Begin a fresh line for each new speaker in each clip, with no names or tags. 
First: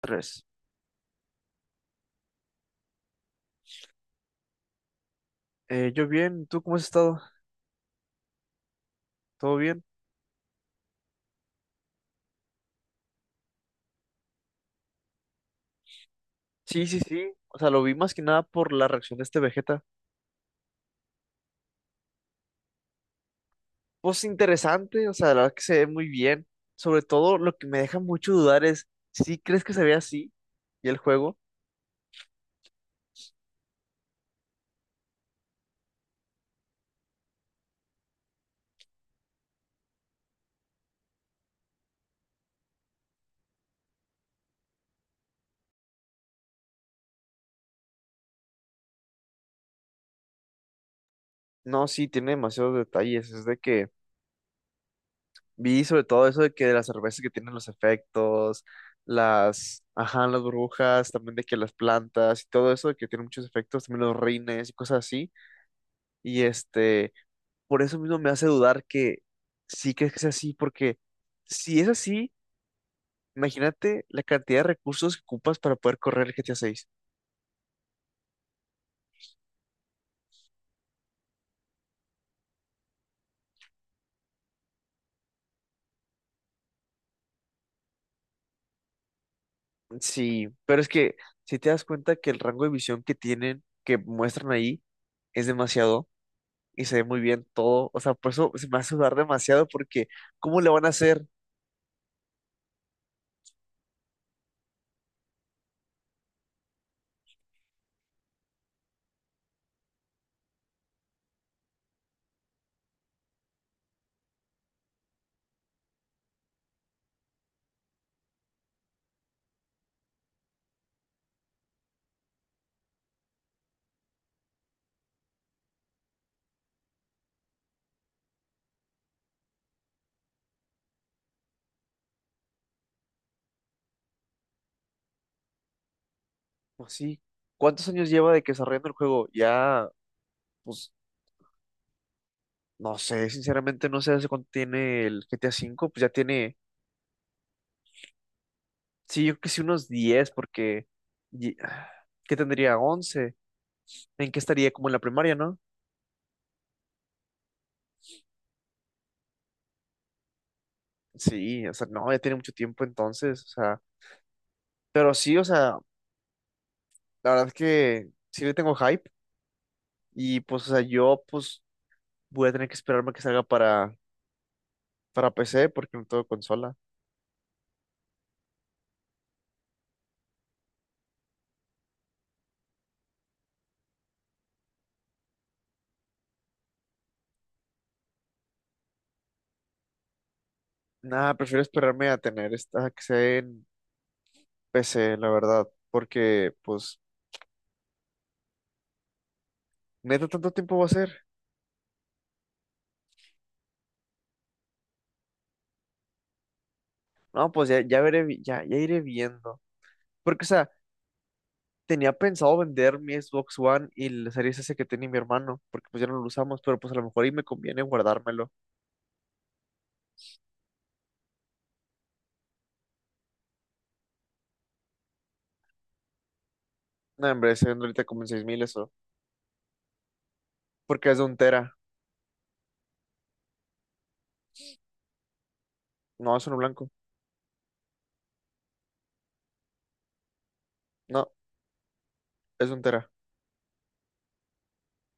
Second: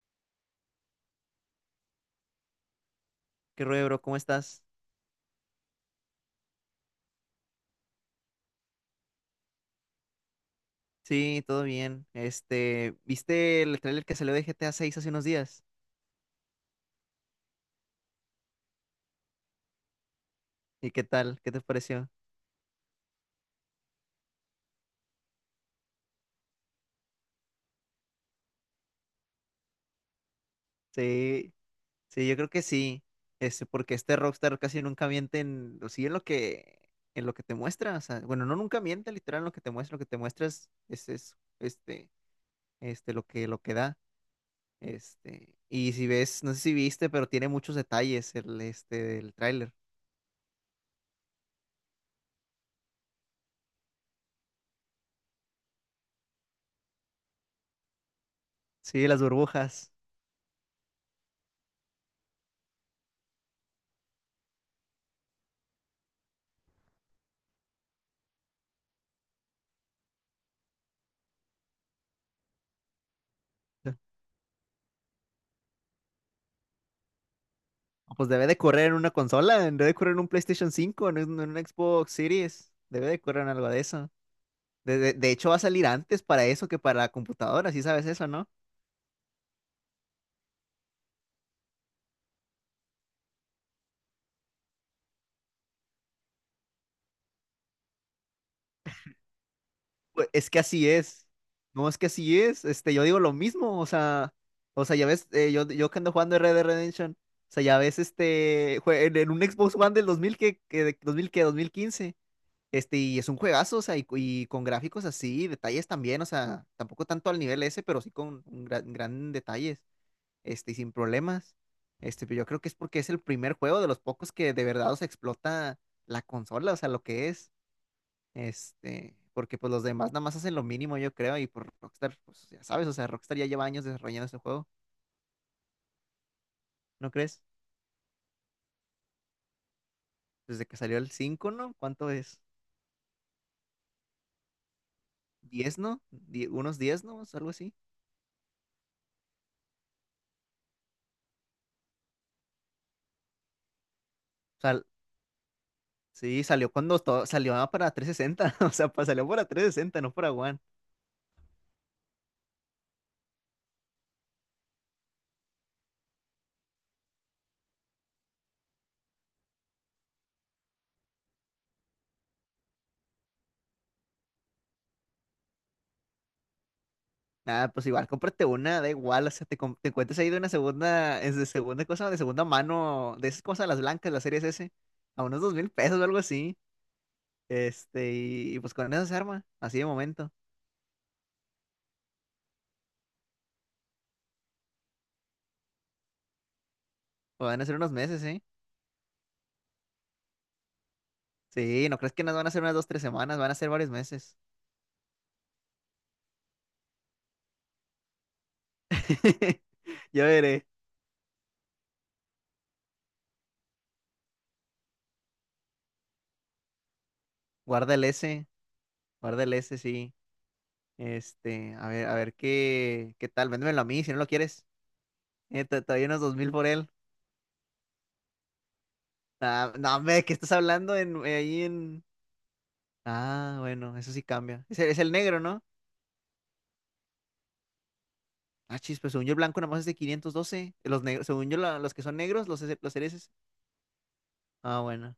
Tres.
¿Qué rollo, bro? ¿Cómo estás?
Yo bien, ¿tú cómo has estado? ¿Todo bien?
Sí, todo bien. ¿Viste el tráiler que salió de GTA 6 hace unos días?
Sí, sí, sí. O sea, lo vi más que nada por la reacción de este Vegeta.
¿Y qué tal? ¿Qué te pareció?
Pues interesante, o sea, la verdad que se ve muy bien. Sobre todo lo que me deja mucho dudar es, ¿sí crees que se ve así? ¿Y el juego?
Sí, sí, yo creo que sí. Porque Rockstar casi nunca miente o sí, en lo que te muestra. O sea, bueno, no nunca miente, literal, en lo que te muestra, lo que te muestras es, lo que da. Y si ves, no sé si viste, pero tiene muchos detalles del tráiler.
No, sí, tiene demasiados detalles. Es de que vi sobre todo eso de que de las cervezas que tienen los efectos,
Sí, las
las,
burbujas.
ajá, las burbujas, también de que las plantas y todo eso, de que tiene muchos efectos, también los rines y cosas así. Y este. Por eso mismo me hace dudar que sí crees que es así, porque si es así, imagínate la cantidad de recursos que ocupas para poder correr el GTA 6.
Pues debe de correr en una consola, debe de correr en un PlayStation 5, en un Xbox Series, debe de correr en algo de eso. De hecho, va a salir antes para eso que para la computadora, sí sabes eso, ¿no?
Sí, pero es que si te das cuenta que el rango de visión que tienen, que muestran ahí, es demasiado y se ve muy bien todo, o sea, por eso se me hace dudar demasiado porque
Pues es que
¿cómo le van
así
a hacer?
es. No, es que así es. Yo digo lo mismo, o sea, ya ves, yo que ando jugando Red Dead Redemption, o sea, ya ves, en un Xbox One del 2000 que, de- 2000 que 2015, y es un juegazo, o sea, y con gráficos así, detalles también, o sea, tampoco tanto al nivel ese, pero sí con un gran detalles. Y sin problemas. Pero yo creo que es porque es el primer juego de los pocos que de verdad os explota la consola, o sea, lo que es, porque pues los demás nada más hacen lo mínimo, yo creo, y por Rockstar, pues ya sabes, o sea, Rockstar ya lleva años desarrollando ese juego,
Pues
¿no
sí,
crees?
¿cuántos años lleva de que desarrollando el juego? Ya,
Desde que
pues
salió el 5, ¿no? ¿Cuánto es?
no sé, sinceramente no sé hace cuánto tiene el GTA
10,
cinco
¿no?
pues ya
Die-
tiene.
unos 10, ¿no? Algo así.
Sí, yo creo que sí unos 10 porque y- ¿qué tendría? 11. ¿En qué
O
estaría?
sea,
Como en la primaria, ¿no?
sí, salió cuando todo, salió para 360 o sea, salió para 360, no para One.
Sí, o sea, no, ya tiene mucho tiempo entonces, o sea. Pero sí, o sea, la verdad es que sí le tengo hype y pues, o sea, yo pues voy a tener que esperarme a que salga para, PC porque no tengo consola.
Nada, pues igual, cómprate una, da igual, o sea, te encuentres ahí de una segunda, es de segunda cosa, de segunda mano, de esas cosas, las blancas, las Series S, a unos 2,000 pesos o algo así, y pues con esas armas, así de momento,
Nada, prefiero esperarme a tener esta que sea en PC, la verdad, porque pues
o van a ser unos meses, ¿eh?
neta tanto tiempo va a ser.
Sí, no crees que nos van a ser unas dos, tres semanas, van a ser varios meses.
No, pues ya, ya veré, ya, ya iré viendo.
Yo
Porque, o
veré,
sea, tenía pensado vender mi Xbox One y la Series S que tiene mi hermano, porque pues ya no lo usamos, pero pues a lo mejor y me conviene
guarda el S,
guardármelo.
guarda el S, sí, a ver qué tal, véndemelo a mí si no lo quieres, te doy unos 2,000 por él.
No, hombre, se vende ahorita como en 6,000 eso,
Ah, no, hombre, ¿qué estás hablando
porque es de
en,
un
ahí
tera.
en...? Ah, bueno, eso sí cambia. Es el negro, ¿no?
No, es uno blanco.
Ah, chis, pues según yo el blanco nada más es de 512. Los negros,
No,
según yo los que son negros,
es de un
los
tera.
cereces. Ah, bueno,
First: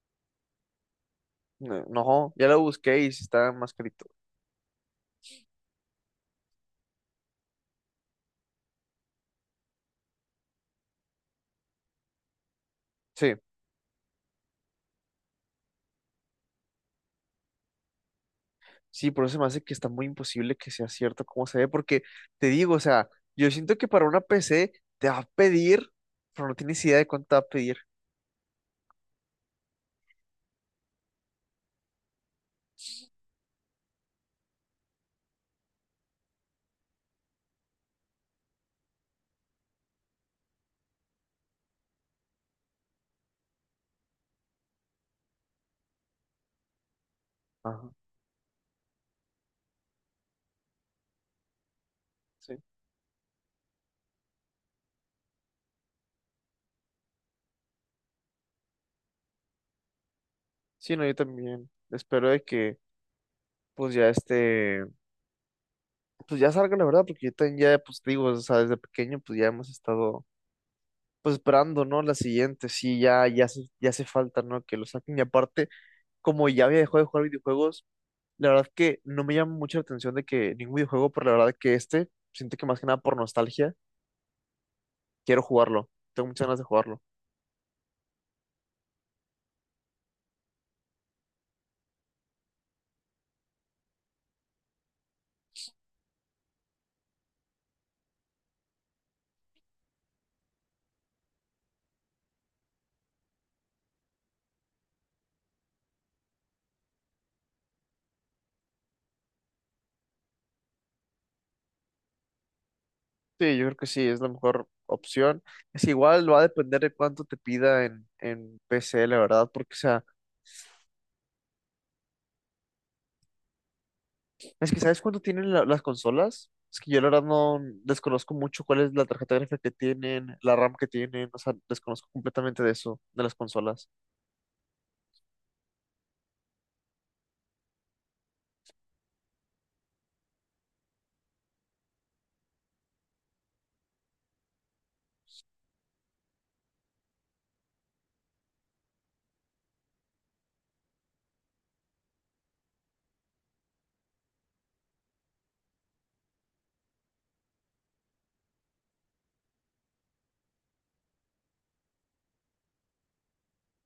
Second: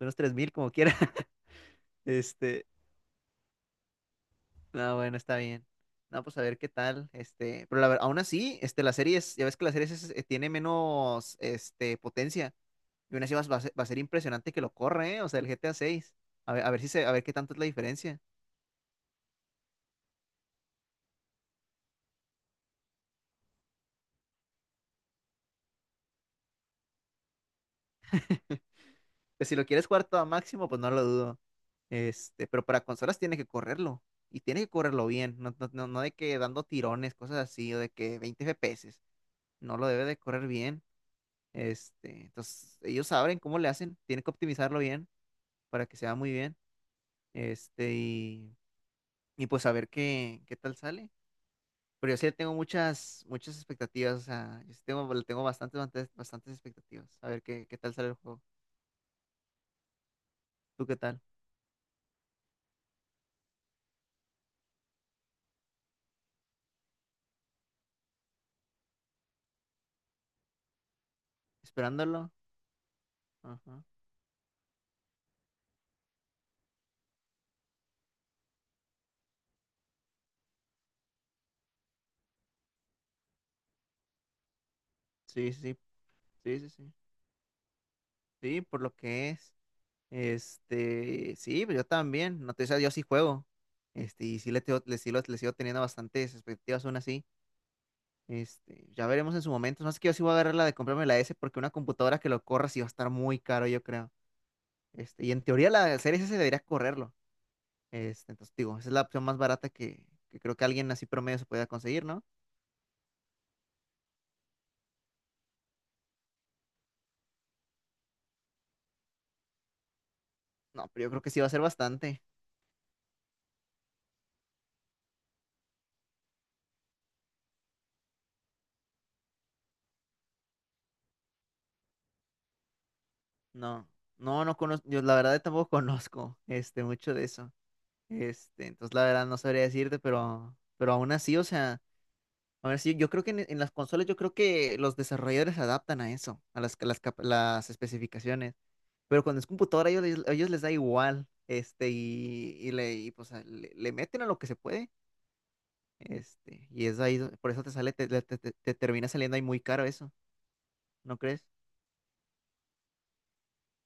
unos 3,000 como quiera.
No, no, ya lo
Este,
busqué y sí está más carito.
no, bueno, está bien. No, pues a ver qué tal. Pero aún así, la serie es, ya ves que tiene menos, potencia. Y aún así
Sí,
va a ser impresionante que lo corra, ¿eh? O sea, el GTA 6. A 6. A ver si se, a ver qué tanto es la diferencia.
sí, por eso se me hace que está muy imposible que sea cierto cómo se ve, porque te digo, o sea, yo siento que para una PC te va a pedir, pero no tienes idea de cuánto te va a pedir.
Pues si lo quieres jugar todo a máximo, pues no lo dudo. Pero para consolas tiene que correrlo. Y tiene que correrlo bien. No, no, no, no de que dando tirones, cosas así, o de que 20 FPS. No lo debe de correr bien. Entonces, ellos saben cómo le hacen. Tienen que optimizarlo bien para que sea muy bien.
Ajá,
Este, y, y pues a ver qué tal sale. Pero yo sí le tengo
sí.
muchas, muchas expectativas. O sea, yo sí tengo, le tengo bastantes, bastantes, bastantes expectativas. A ver qué tal sale el juego. ¿Tú
Sí,
qué
no, yo
tal?
también. Espero de que, pues ya este, pues ya salga la verdad, porque yo también ya, pues te digo, o sea, desde pequeño, pues ya hemos estado, pues esperando, ¿no? La
¿Esperándolo?
siguiente, sí, ya,
Ajá.
ya hace falta, ¿no? Que lo saquen. Y aparte, como ya había dejado de jugar videojuegos, la verdad que no me llama mucho la atención de que ningún videojuego, pero la verdad que este, siento que más que nada por nostalgia, quiero
Sí, sí.
jugarlo. Tengo muchas ganas
Sí,
de
sí, sí.
jugarlo.
Sí, por lo que es. Sí, pero yo también. No te, o sea, yo sí juego. Y sí le, tengo- le sigo teniendo bastantes expectativas aún así. Ya veremos en su momento. No sé que yo sí voy a agarrar la de comprarme la S porque una computadora que lo corra sí va a estar muy caro, yo creo. Y en teoría la Series S debería correrlo. Entonces digo, esa es la opción más barata que creo que alguien así promedio se pueda conseguir, ¿no?
Sí, yo creo que sí, es la mejor opción. Es igual, va a depender de cuánto te pida en PC, la verdad, porque, o sea,
No, pero yo creo que sí va a ser bastante.
es que, ¿sabes cuánto tienen las consolas? Es que yo la verdad no desconozco mucho cuál es la tarjeta gráfica que tienen, la RAM que tienen, o sea, desconozco completamente de eso, de las consolas.
No, no, no conozco, yo la verdad tampoco conozco mucho de eso. Entonces la verdad no sabría decirte, pero aún así, o sea, aún así, yo creo que en las consolas, yo creo que los desarrolladores se adaptan a eso, a las, las especificaciones. Pero cuando es computadora, a ellos les da igual, le meten a lo que se puede, y es ahí, por eso te sale, te termina saliendo ahí muy caro eso, ¿no crees?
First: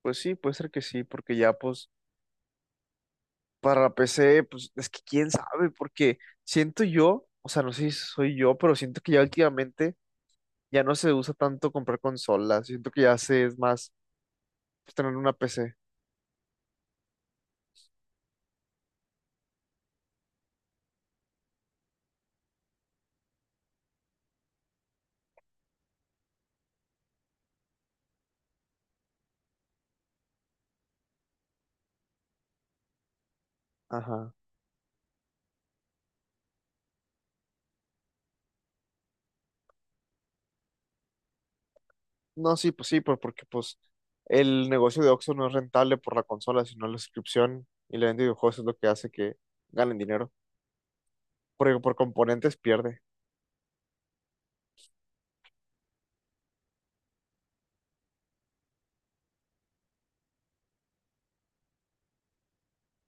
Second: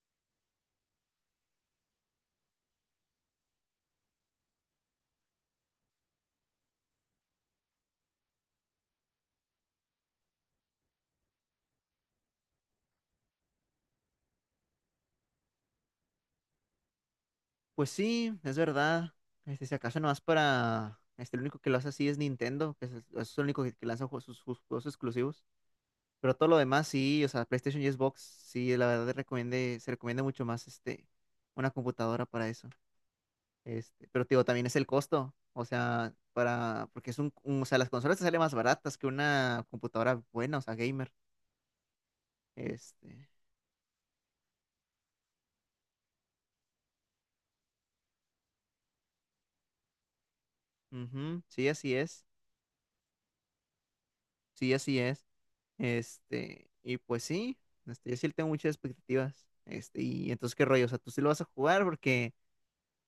Pues sí, puede ser que sí, porque ya pues para la PC, pues es que quién sabe, porque siento yo, o sea, no sé si soy yo, pero siento que ya últimamente ya no se usa tanto comprar consolas, siento que ya se es más pues, tener una PC.
Pues sí, es verdad. Si acaso nomás para, el único que lo hace así es Nintendo, es el único que lanza sus juegos exclusivos. Pero todo lo demás sí, o sea, PlayStation y Xbox, sí, la verdad se recomienda mucho más una computadora para eso. Pero
Ajá.
te digo, también es el costo, o sea, para, porque es o sea, las consolas te salen más baratas que una computadora buena, o sea, gamer.
No, sí, pues
Este,
porque pues el negocio de Oxxo no es rentable por la consola, sino la suscripción y la venta de videojuegos es lo que hace que ganen dinero.
ujú, sí,
Porque por
así es,
componentes pierde.
sí, así es. Y pues sí, yo sí le tengo muchas expectativas. Y entonces, ¿qué rollo? O sea, tú sí lo vas a jugar porque,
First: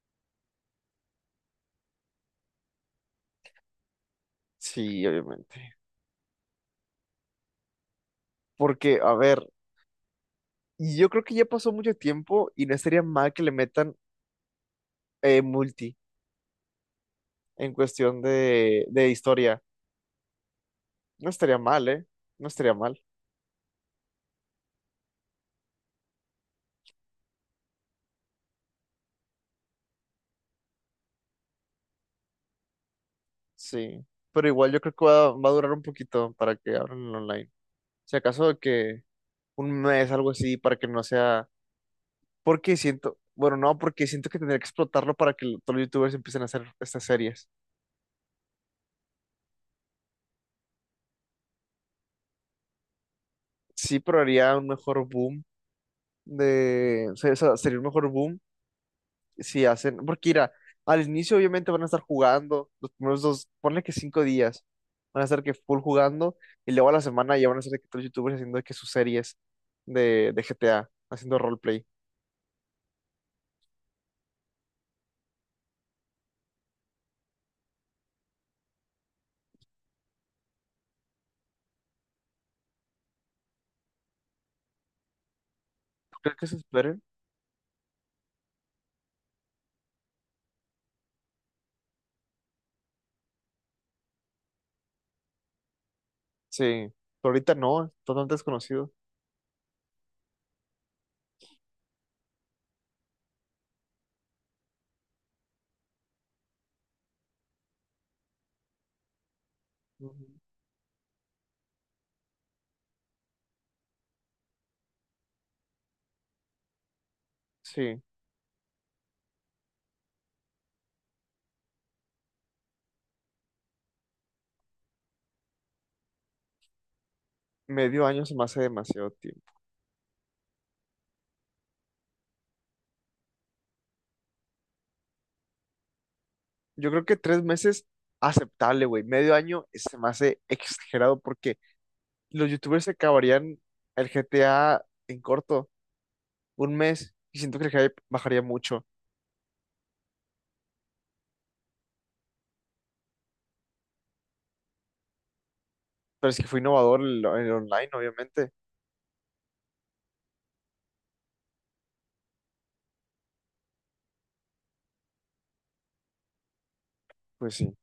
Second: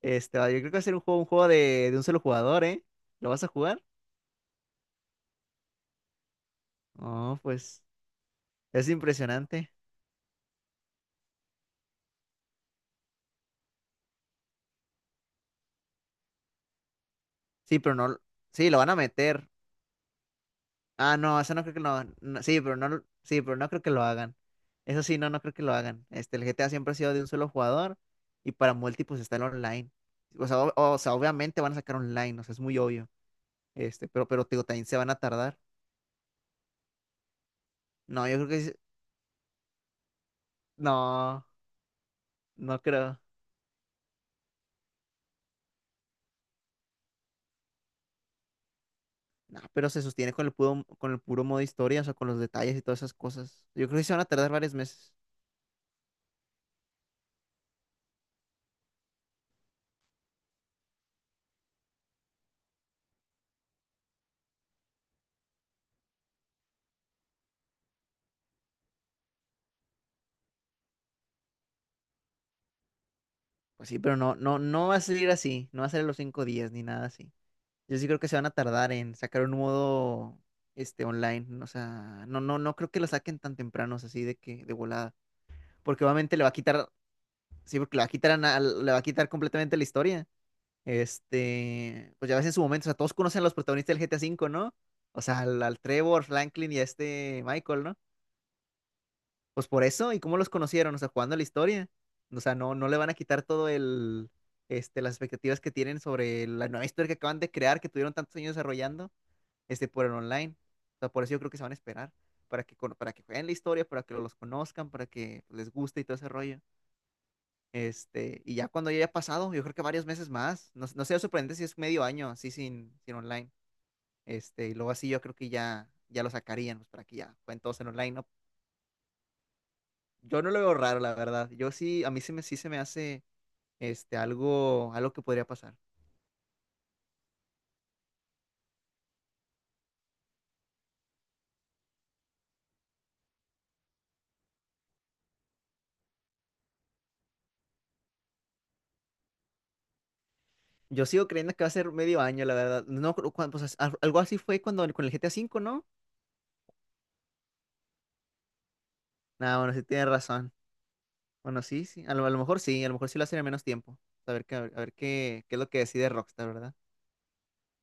yo creo que va a ser un juego de un solo jugador, ¿eh? ¿Lo vas a jugar?
Sí, obviamente.
No, pues. Es
Porque, a ver,
impresionante.
y yo creo que ya pasó mucho tiempo y no estaría mal que le metan multi en
Sí, pero no.
cuestión
Sí, lo
de,
van a
de
meter.
historia.
Ah,
No
no, eso
estaría
no creo que
mal,
lo.
¿eh?
No,
No
sí,
estaría
pero
mal,
no. Sí, pero no creo que lo hagan. Eso sí, no, no creo que lo hagan. El GTA siempre ha sido de un solo jugador y para múltiples está el online. O sea, o sea, obviamente van a sacar online, o sea, es muy obvio.
sí.
Pero
Pero
te digo,
igual yo
también
creo
se
que
van a
va a
tardar.
durar un poquito para que abran el online. Si
No, yo creo
acaso
que
que un mes, algo así, para que no
no,
sea. Porque
no
siento,
creo.
bueno, no, porque siento que tendría que explotarlo para que todos los youtubers empiecen a hacer estas series.
No, pero se sostiene con el puro, modo historia, o sea, con los detalles y todas esas cosas. Yo creo que
Sí,
sí se
pero
van a tardar
haría un
varios
mejor
meses.
boom de, o sea, sería un mejor boom si hacen, porque mira, al inicio obviamente van a estar jugando, los primeros dos, ponle que 5 días, van a estar que full jugando, y luego a la semana ya van a ser de que todos los youtubers haciendo de que sus series de GTA, haciendo roleplay.
Pues sí, pero no, no, no va a salir así, no va a salir los 5 días ni nada así. Yo sí creo que se van a tardar en sacar un modo online. O sea, no, no, no creo que lo saquen tan temprano, o sea, así de que, de volada. Porque
¿Crees
obviamente le
que
va a
se
quitar,
esperen?
sí, porque le va a quitar le va a quitar completamente la historia. Pues ya ves en su momento, o sea, todos conocen a los protagonistas del GTA 5, ¿no? O sea, al Trevor,
Sí,
Franklin y a
pero
este
ahorita
Michael,
no, es
¿no?
totalmente desconocido.
Pues por eso, ¿y cómo los conocieron? O sea, jugando a la historia. O sea, no, no le van a quitar todo el, las expectativas que tienen sobre la nueva historia que acaban de crear, que tuvieron tantos años desarrollando, por el
Ujú.
online. O sea, por eso yo creo que se van a esperar, para para que jueguen la historia, para que los conozcan, para que les guste y todo ese rollo.
Sí,
Y ya cuando ya haya pasado, yo creo que varios meses más, no, no sería sorprendente si es medio año así sin online. Y luego así yo creo que ya lo sacarían, pues para que ya jueguen todos en
medio
online,
año
¿no?
se me hace demasiado.
Yo no lo veo raro, la verdad. Yo sí, a mí sí, sí se me hace algo que podría pasar.
Yo creo que 3 meses aceptable, güey. Medio año, se me hace exagerado porque los youtubers se acabarían el GTA en corto, un mes, y siento que el hype bajaría mucho.
Yo sigo creyendo que va a ser medio año, la verdad. No, creo pues, algo así fue cuando con el GTA V, ¿no?
Pero es que fue innovador el online, obviamente.
Nah, bueno, sí tienes razón. Bueno, sí, sí. A lo mejor sí, a lo mejor sí lo hacen en menos tiempo. A ver, a ver, qué es lo que decide Rockstar, ¿verdad?
Pues sí.